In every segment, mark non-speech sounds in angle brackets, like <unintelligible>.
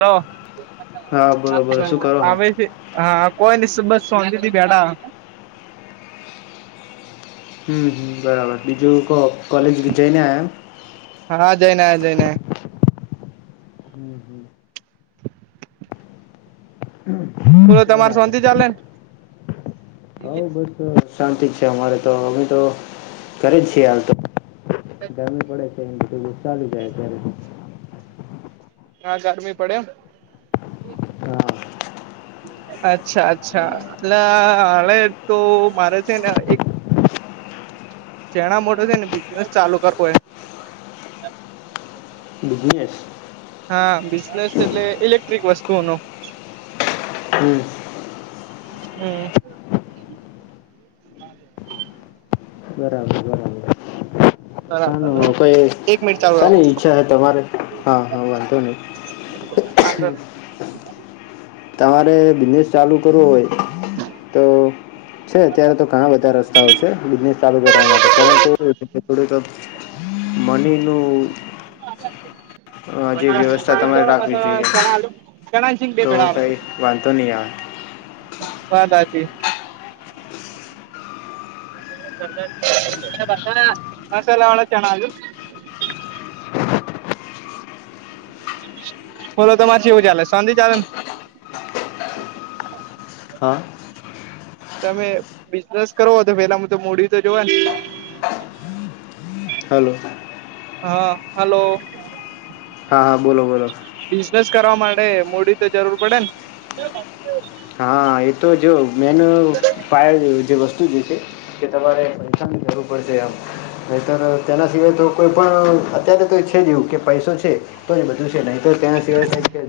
હ હા બોલો બોલો શું કરો છો આવે છે. હા કોઈ ની સુ બ શોન્તીથી બેઠાહ. હમ હ બરાબર બીજું કોહ કોલેજ વિ જઈને આયા. હા જય નાયા જય નાયા. હમ હમ. બોલો ક્યારે તમારે શાંતિ ચાલે ને આવ્યા અવ બસ શાંતિ છે અમારે તો અમે તો ઘરે જ છીએ હાલ તો. ગરમી પડે છે એમ બધું ચાલુ જાય અત્યારે. હા ગરમી પડે એમ. હા અચ્છા અચ્છા એટલે હાલે તો મારે છે ને એક જેણા મોટો છે ને બિઝનેસ ચાલુ કરવો હે. બિઝનેસ. હા બિઝનેસ એટલે ઇલેક્ટ્રિક વસ્તુઓનો. હમ. હમ. બરાબર બરાબર. બરાબર હ. એક મિનિટ ચાલુ રાખો સાની ઈચ્છા હ તમારે હા હા વાંધો નહી. વાંધો તમારે બિઝનેસ ચાલુ કરવું હોય તો છે અત્યારે તો ઘણા બધા રસ્તાઓ છે બિઝનેસ ચાલુ કરવા માટે પરંતુ <unintelligible> થોડી તો મનીનું નઈ હજી વ્યવસ્થા તમારે રાખવી જોઈએ. ચણા આલુ ચણા સિંગ બે તો ભેળા આલુ કઈ વાંધતો નહીં આવે. વાત હાચી. <unintelligible> બ મસાલા મસાલાવાળા ચણા આલજો. બોલો તમાર ચેવું ચાલે શોન્તી ચાલ ન. હા. તમે બિઝનેસ કરો તો પેલામાં તો મુડી તો જોવા ને હલો હા હલો હા હા બોલો બોલો બિઝનેસ કરવા માટે મૂડી તો જરૂર પડે ને તો હા એ તો જો મેન પાય જે વસ્તુ જે છે. કે તમારે પૈસાની જરૂું પડશે આમ નહીંતર તેના સિવાય તો કોઈ પણ અત્યારે તો છે જે એવું કે પૈસો છે તો બધું છે નહી તો ત્યાં સિવાય કઈ છે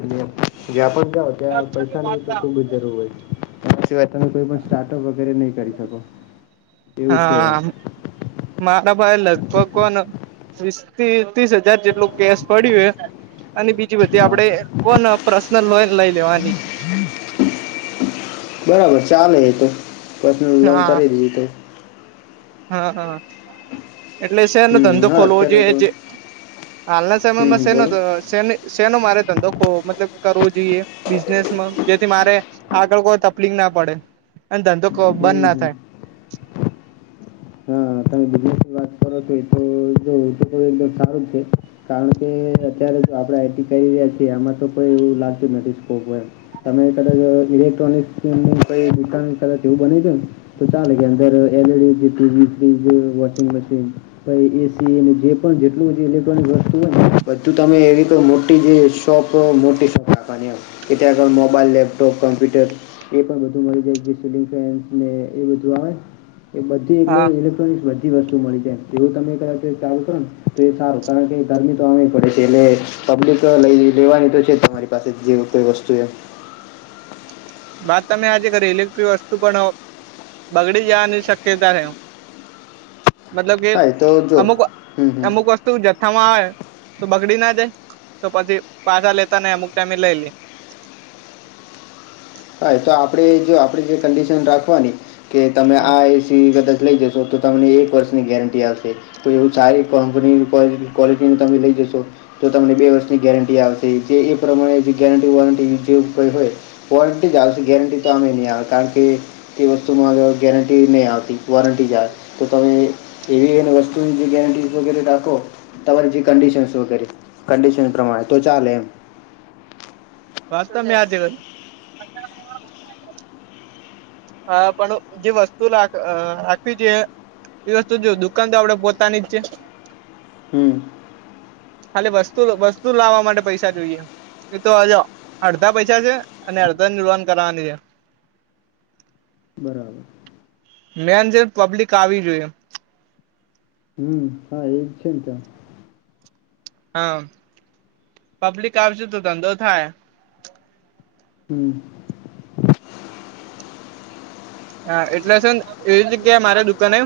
જ્યાં પણ જાઓ ત્યાં પૈસા નહી તો ખૂબ જરૂર હોય સિવાય તમે કોઈ પણ સ્ટાર્ટઅપ વગેરે નહી કરી શકો એવું છે હા મારા ભાઈ લગભગ કોન વીસ ત્રીસ હજાર જેટલું કેસ પડ્યું હ અને બીજી બધી હા આપણે કોણ પર્સનલ લોઈન લઈ લેવાની છે બરાબર ચાલે હ તો પર્સનલ લોન હા કરી દીધું તો હા હા એટલે છેનો ધંધો હમ હા ખોલવો અત્યારે જોઈએ તો જે હાલના હમ સમયમાં હમ છે બોલો તો શેનો મારે ધંધો મતલબ કરવો જોઈએ બિઝનેસમાં જેથી મારે આગળ કોઈ તકલીફ ના પડે અને ધંધો બંધ હમ ના હમ થાય. હા તમે બની વાત કરો છો એ તો જો તો એકદમ સારું છે કારણ કે અત્યારે જો આપણેે આઈટી કરી રહ્યા છીએ એમાં તો કો એવું લાર્જ મેટસ્કોપ હોય તમે કદાચ ઇલેક્ટ્રોનિક દુકાન કદાચ એવું બની છે ને તો ચાલે કે અંદર LED, TV, fridge, washing machine AC જે પણ જેટલું બધું ઇલેક્ટ્રોનિક વસ્તુ હોય ને બધું તમે એવી કઈ મોટી જે <inaudible> સંખા આપની કેટગળ મોબાઈલ, લેપટપ, કમ્પ્યુટર એ પણ બધું મળી જાય સીલિંગ ફેન ને એ બધું આવે એ બધી હા એ બધી વસ્તુ મળી જાય એવું તમે ક ચાલુ કરો ને તો એ સારું કારણ કે ગરમી તો આમેય પડે છે, એટલે પબ્લિક લઈ લેવાની તો છેઝ તમારી પાસે જે કોઈ વસ્તુ એ બાત તમે આજે કરી ઇલેક્ટ્રિક વસ્તુ પણ બગડી જવાની શક્યતા રેવ મતલબ કે હા એ તો જો હમ હમ અમુક-અમુક વ તું જથ્થા માં આવે તો બગડી ના જાય તો પછી પાછા લેતા ને અમુક ટાઈમે લઈ લે હા તો આપડે જો આપે જે કંડિશન રાખવાની કે તમે હમ આ એસી કદાચ જ લઈ જશો તો તો તમને એક વર્ષની ગેરંટી આવશે તો એવું સારી કપની ક્વોલિટી તમે લઈ જશો જો તમને બે વર્ષની ગેરંટી આવશે જે એ પ્રમાણે જે ગેરંટી વોરંટી જેવ કઈ હોય વોરંટી જ આવશે ગેરંટી તો અમે નહીં આવે કારણ કે તે વસ્તુમાં ગેરંટી નહીં આવતી વોરંટી જાય તો તમે એઈવીએન વસ્તુની ગેરંટી વગેરે દાખો તમારી જે કંડિશન સો કરે કંડિશન પ્રમાણે તો ચાલે એમ વાતા મે આજેવન હા પણ જે વસ્તુ રાખવી જોઈએ એ વસ્તુ જો દુકાન તો આપડે પોતાની જ છે. હમ ખાલી વસ્તુ વસ્તુ લાવવા માટે પૈસા જોઈએ. એ તો આજે અડધા પૈસા છે, અને અડધા નિવાન કરવાની છે. બરાબર મેન જે પબ્લિક આવી જોઈએ. હમ હા એજ છે, ને ત્યાં હા પબ્લિક આવસે તો ધંધો થાય. હમ. હા એટલે સર એવી જગ્યા મારે દુકને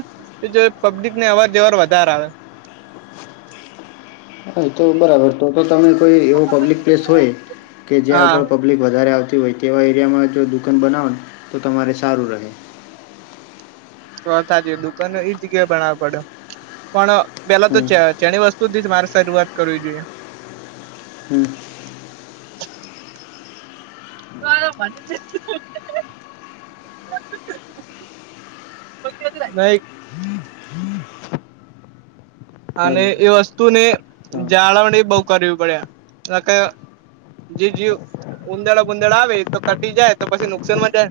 પબ્લિકને અવર જવર વધારે આવે. હ તો બરાબર. તો તો તમે કોઈ એવો પબ્લિક પ્લેસ હોય કે જ્યાં હા. આગળ પ પબ્લિક વધારે આવતી હોય તેવા એરિયામાં જો દુકાન બનાવો ને તો તમારે સારું રહે. ચ થા જ દુકાન એ જગ્યાએ ભણ પડ્યો પણ પેલા તો હમ છે. જેણી વસ્તુ થી જ મારે શરૂઆત કરવી જોઈએ. હમ. ગયો ન <unintelligible> <unintelligible> કઈ અને હાલો એ વસ્તુને હા જાળવણી બઉ કરવી પડે જે જીવ ઉંદાડા ગુંદાડા આવે તો કટી જાય તો પછી નુકસાનમાં જાય.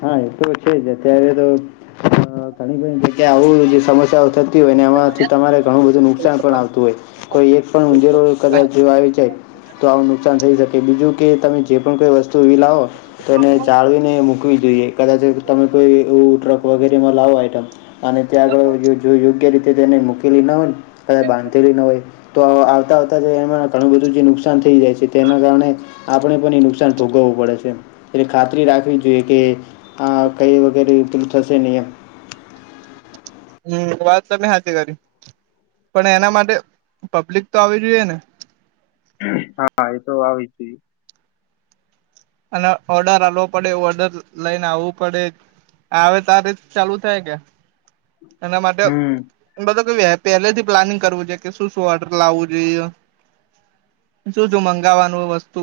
હા તો છે, જ અત્યારે તો. <inaudible> અ, ઘણી ઘી જગ્યા આવું જે સમસ્યાઓ થતી હોય ને એમાંથી તમારે ઘણું બધું નુકસાન પણ આવતું હોય. કોઈ એક પણ ઊંજેરો કદાચ જે આવી જાય તો આવું નુકસાન થઈ શકે બીજું. કે તમે જે પણ કોઈ વસ્તુ એવી લાવો તો એને જાળવીને મૂકવી જોઈએ. કદાચ તમે કોઈ એવું ટ્રક વગેરેમાં લાવો આઈટમ અને ત્યાં આગળ જો. જો યોગ્ય રીતે તેને મૂકેલી ન હોય ને કદા બાંધેલી ન હોય. તો આવતાં આવતા જ એમાં ઘણું બધું જે નુકસાન થઈ જાય છે, તેના કારણે આપણે પણ એ નુકસાન ભોગવવું પડે છે, એટલે ખાતરી રાખવી જોઈએ કે આ કઈ વગેરે તલ થશે નિયમ હમ વાત તમે હચ કરી પણ એના માટે પબ્લિક તો આવી જોઈએ ને. હા એ તો આવી જ છે. અને ઓર્ડર હાલવો પડે ઓર્ડર લઈને આવવું પડે. આવે ત રીત ચાલુ થાય કે એના માટે. હમ બધ કે પહેલે થી પ્લાનિંગ કરવું જોઈએ કે શું શું ઓર્ટર લાવવું જોઈએ. શું જો મંગાવવાનું વસ્તુ.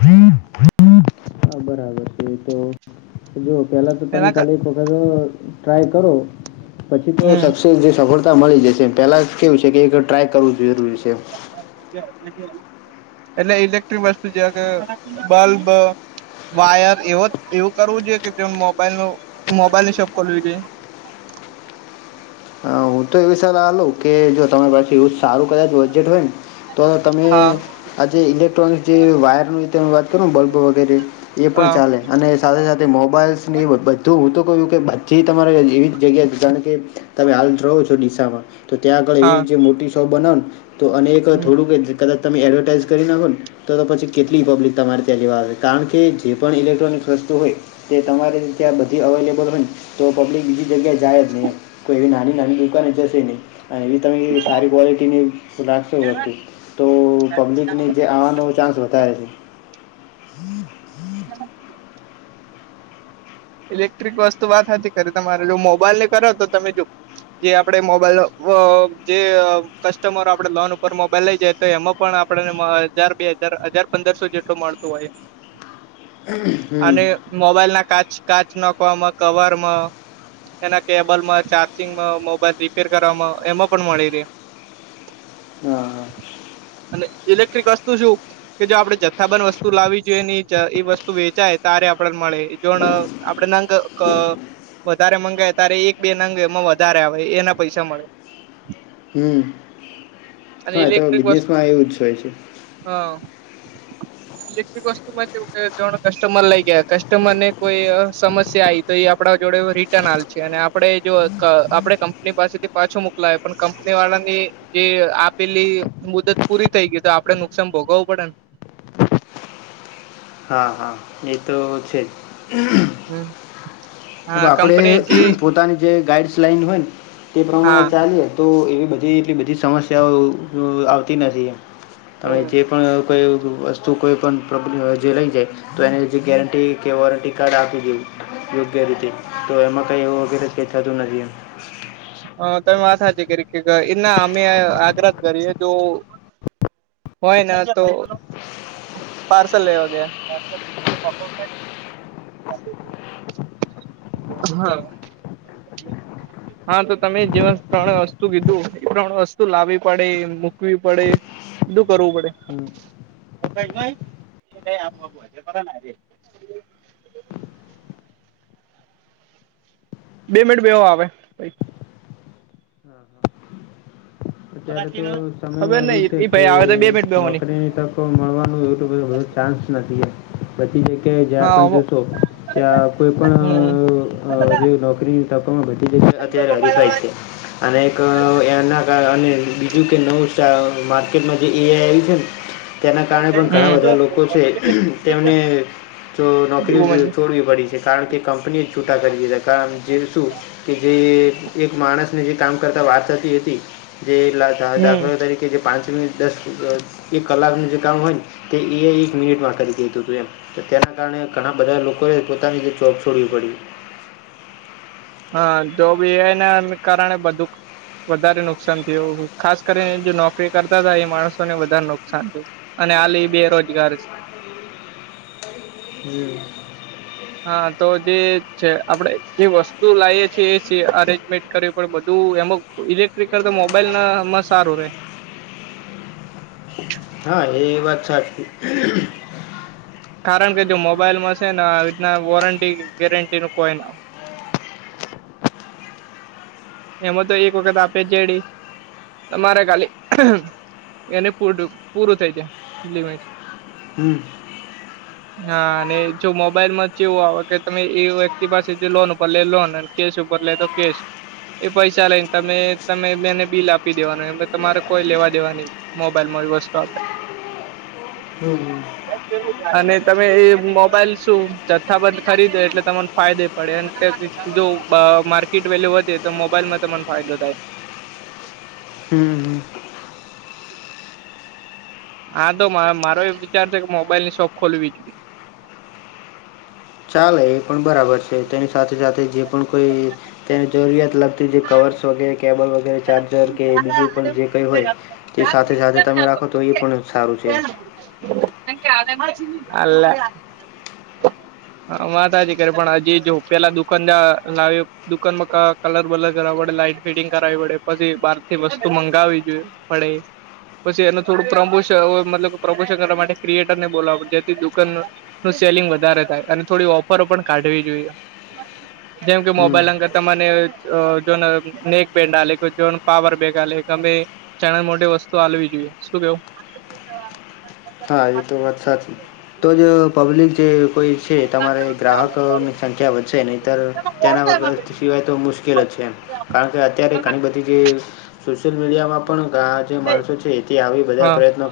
હીમ <unintelligible> હા બરાબર છે તો જોુ પહેલા તો તમે એના ક ખાલી વખ ટ્રાય કરો પછી તો હમ સક્સેસ જે સફળ. મળી જશે પેલા કેવું છે કે ટ્રાય કરવું જરૂરી છે. એટલે ઇલેક્ટ્રિક વસ્તુ જે કે બલ્બ વાયર એવ એવું કરવું જોઈએ કે જે મોબાઈલ ન મોબાઈલની શોપ ખોલવી જોઈએ. અ, હું તો એવી સલાહ લઉં કે જો તમારી પાસે યુઝ સારું કદાચ બજેટ હોય ને તો તમે હા આજે ઇલેક્ટ્રોનિક જે વાયરતે વાત કરો ને બલ્બ વગેરે એ પણ હા ચાલે અને સાથે સાથે મોબાઈલ્સની બધું હું તો કહ્યું કે હી તમારે એવી જ જગ્યાએ જાણ કે તમે હાલ રહો છો િસામાં તો ત્યાં આગળ હા એવી મોટી શો બનાવો ને તો અને એક હમ થોડું કદાચ તમે એડવર્ટાઈઝ કરી નાગો. તો તો પછી કેટલી પબ્લિક તમારે ત્યાં લેવા આવે છે કારણ કે જે પણ ઇલેક્ટ્રોનિક રસ્તુ હોય. તે તમારી ત્યાં બધી અવેલેબલ હોય તો પબ્લિક બીજી જગ્યાએ. જાય જ નહીં એમ કોઈ એવી નાની નાની દુકને જશે નહી. અને એ બી તમે સારી ક્વૉલિટીની રાખશો હતું તો પબ્લિકને જે આવવાનો ચાસ વધારે છે. <unintelligible> ઇલેક્ટ્રિક વસ્તુ વાત હતી ખે તમારે જો મોબાઈલ ને કરો તો તમે જો. જે આપડે મોબાઈલ જે કસ્ટમરો આપડે લોન ઉપર મોબાઈલ લઇ જઈ તો એમાં. પણ આપડે ને મહે હજાર બે હજાર હજાર પંદરસો જેટલો મળતો હોય. અને હમ. મોબાઈલ ના કાચ કાચ નાખવામાં કવરમાં એના કેબલ માં ચાર્જિંગમાં મોબાઈલ રિપેર કરવામાં એમાં પણ મળી રે. <inaudible> હા હા. અને ઇલેક્ટ્રિક વસ્તુ શું. કે જો આપણેે જથ્થાબંધન વસ્તુ લાવવી જોઈએ ને એ વસ્તુ વેચાય તારે આપડે મળે જો. આપડે <inaudible> તંગ ક વધારે મંગાય ત્યારે એક બે નંગ એમાં વધારે આવે એના પૈસા મળે. હમ અને હા એ તો ઇલેક્ટ્રિક વસ્તુ બિઝનેસમાં એવું જ હોય છે. હા. ઇલેક્ટ્રિક વસ્તુમાં કેવુ કે ત્રળ કસ્ટમર લઈ ગયા કસ્ટમર ને કોઈ સમસ્યા આવી તો એ આપણા જોડે રિટર્ન આલ છે અને આપડે જો ક આપણે કંપની પાસેથી. પાછો મોકલાય પણ કંપની વાળા ની જે આપેલી મુદત પૂરી થઈ ગઈ તો આપડે નુકસાન ભોગવું પડે ને. હા હા એ તો છે જ. હમ. હ આપણે પોતાની જે ગાઈડ્સ લાઈન હોય ને તે પ્રમાણે હા ચાલીએ તો એવી બધી એટલી બધી સમસ્યાઓ અ આવતી નથી એમ હવે જે હમ પણ કોઈ વસ્તુ કોઈ પણ પ્રોબ્લેમ જે લઈ જાય. તો એને જે ગેરંટી કે વોરંટી કાર્ડ આપી દેઈ. ગેરંટી તો એમાં કઈ એવું વગેરે જ કઈ થતું નથી એમ. હ તમે આ સાચી કરી કે એ ના હામે આગ્રત કરીએ જો. હોય ના તો પાર્સલ લેવા ગયા. હા. હા તો તમે જે ત્રણે વસ્તુ કીધું એ ત્રણ વસ્તુ લાવવી પડે મૂકવી પડે. બધું કરવું પડે. હમ બે મિનિટ બેવો આવે. અત્યારે તો ખબર સમયમાં એવું નઈ છે ઈ કે ભાઈ આવે તો બે મિનિટ બેહોની નોકરીની તક પણ મળવાનું એટલો બઘો કોઇ ચાન્સ નથી. પછી જગ્યા જ્યાં પણ હા જશો ત્યાં કોઈ પણ હમ અ જે નોકરી. ત કો બધી જગ્યા અત્યારે હરીફાય છે અને એક એના કારણે બીજું કે નવું સ્ટાર માર્કેટમાં જે એઆઈ આવ્યું છે ને. તેના કારણે પણ ઘણા બધા લોકો છે તેમને જો નોકરીઓ હમ છોડવી પડી. જે કારણ કે કંપનીએ જ છૂટા કરી દીધા કારણ જે શું. કે જે એક માણસને જે કામ કરતા વાર થતી હતી જે દા હમ દાખલા તરીકે. કે જે પાંચ મિનિટ દસ અ એક કલાકનું જે કામ હોય ને. તે એઆઈ એક મિનિટ માં કરી દેતું તું એમ તેના કારણે ઘણા બધા લોકોએ પોતાની જોબ છોડવી પડી. હા તો બી હેને અમુક કારણે બધું. વધારે નુકસાન થયું ખાસ કરીને જો નોકરી કરતા હતા એ માણસોને વધારે નુકસાન થયું. અને હાલી બી બેરોજગાર છે. હમ. હા તો જે છે આપણેે જે વસ્તુ લાવએ છીએ એ છે અરેન્જમેન્ટ કરવી પણ બધું એમાં ઇલેક્ટ્રિક કરતાં મોબાઈલ નામાં સારું રે. હા એ વાત સાચી. કારણ કે જો મોબાઈલમાં છે ને આ રીતના વોરંટી ગેરંટી ન કોઈ ના. એમાં તો એક વખત આપે જેડી તમારે ખાલી. એને પૂર પૂરું થઈ જાય લિમિટ. હમ્મ. હમ હા અને જો મોબાઈલ માં જે એવું આવે કે તમે એ વ્યક્તિ પાસેથી લોન ઉપર લે લો કેસ ઉપર લે તો કેશ. એ પૈસા લઈને તમે તમે બેને બિલ આપી દેવાનું એમ તમારે કોઈ લેવા દેવા નહી. મોબાઈલમાં વસ્તુ આપે. હમ્મ. અને તમે એ મોબાઈલ શું જથ્થાબંધ ખરીદો એટલે તમાને ફાયદે પડ જો માર્કેટ વેલ્યુ વધે તો મોબાઈલમાં પણ ફાયદો થાય. હમ્મ. હા તો મારો એ વિચાર છે કે મોબાઈલ ની શોપ ખોલવી જોઈએ. ચાલે એ પણ બરાબર છે તેની સાથે સાથે જે પણ કોઈ તેને જરૂરિયાત લગ તી જે કવર્સ વગેરે કેબલ વગેરે ચાર્જર કે બીજું પણ જે કંઈ હોય તે સાથે સાથે તમે રાખો તો એ પણ સારું છે એમ. કાલે. હા વાત હાચ કરી પણ હજી જો પેલા દુકાનદાર લાવ્યો દુકાનમાં ક કલર વલર કરાવ પડે, લાઈન ફિડિંગ કરાવવી પડે પછી બારથી વસ્તુ મંગાવવી જોઈએ. પડે. પછી એનું થોડું પ્રમોશન મતલબ પ્રમોશન કરવા માટે ક્રિએટર ને બોલવા. જેથી દુકાન નું સેલિંગ વધારે થાય અને થોડી ઓફરો પણ કાઢવી જોઈએ. જેમ કે હમ મોબાઈલ અંગર તને જોન નેક બેન્ડ આ કે જોન પાવર બેક આ કે અમે ચણા મોટી વસ્તુ હાલવી જોઈએ. શું કેવું? હા, એ તો વાત સાચી. તો જ પબ્લિક જે કોઈ છે, તમારે ગ્રાહકોની સંખ્યા વધશે નહીંતર તેના વગર સિવાય તો મુશ્કેલ જ છે. કારણ કે અત્યારે ઘણી બધી જે સોશિયલ મીડિયામાં પણ જે માણસો છે, એથી આવી બધા હા પ્રયત્નો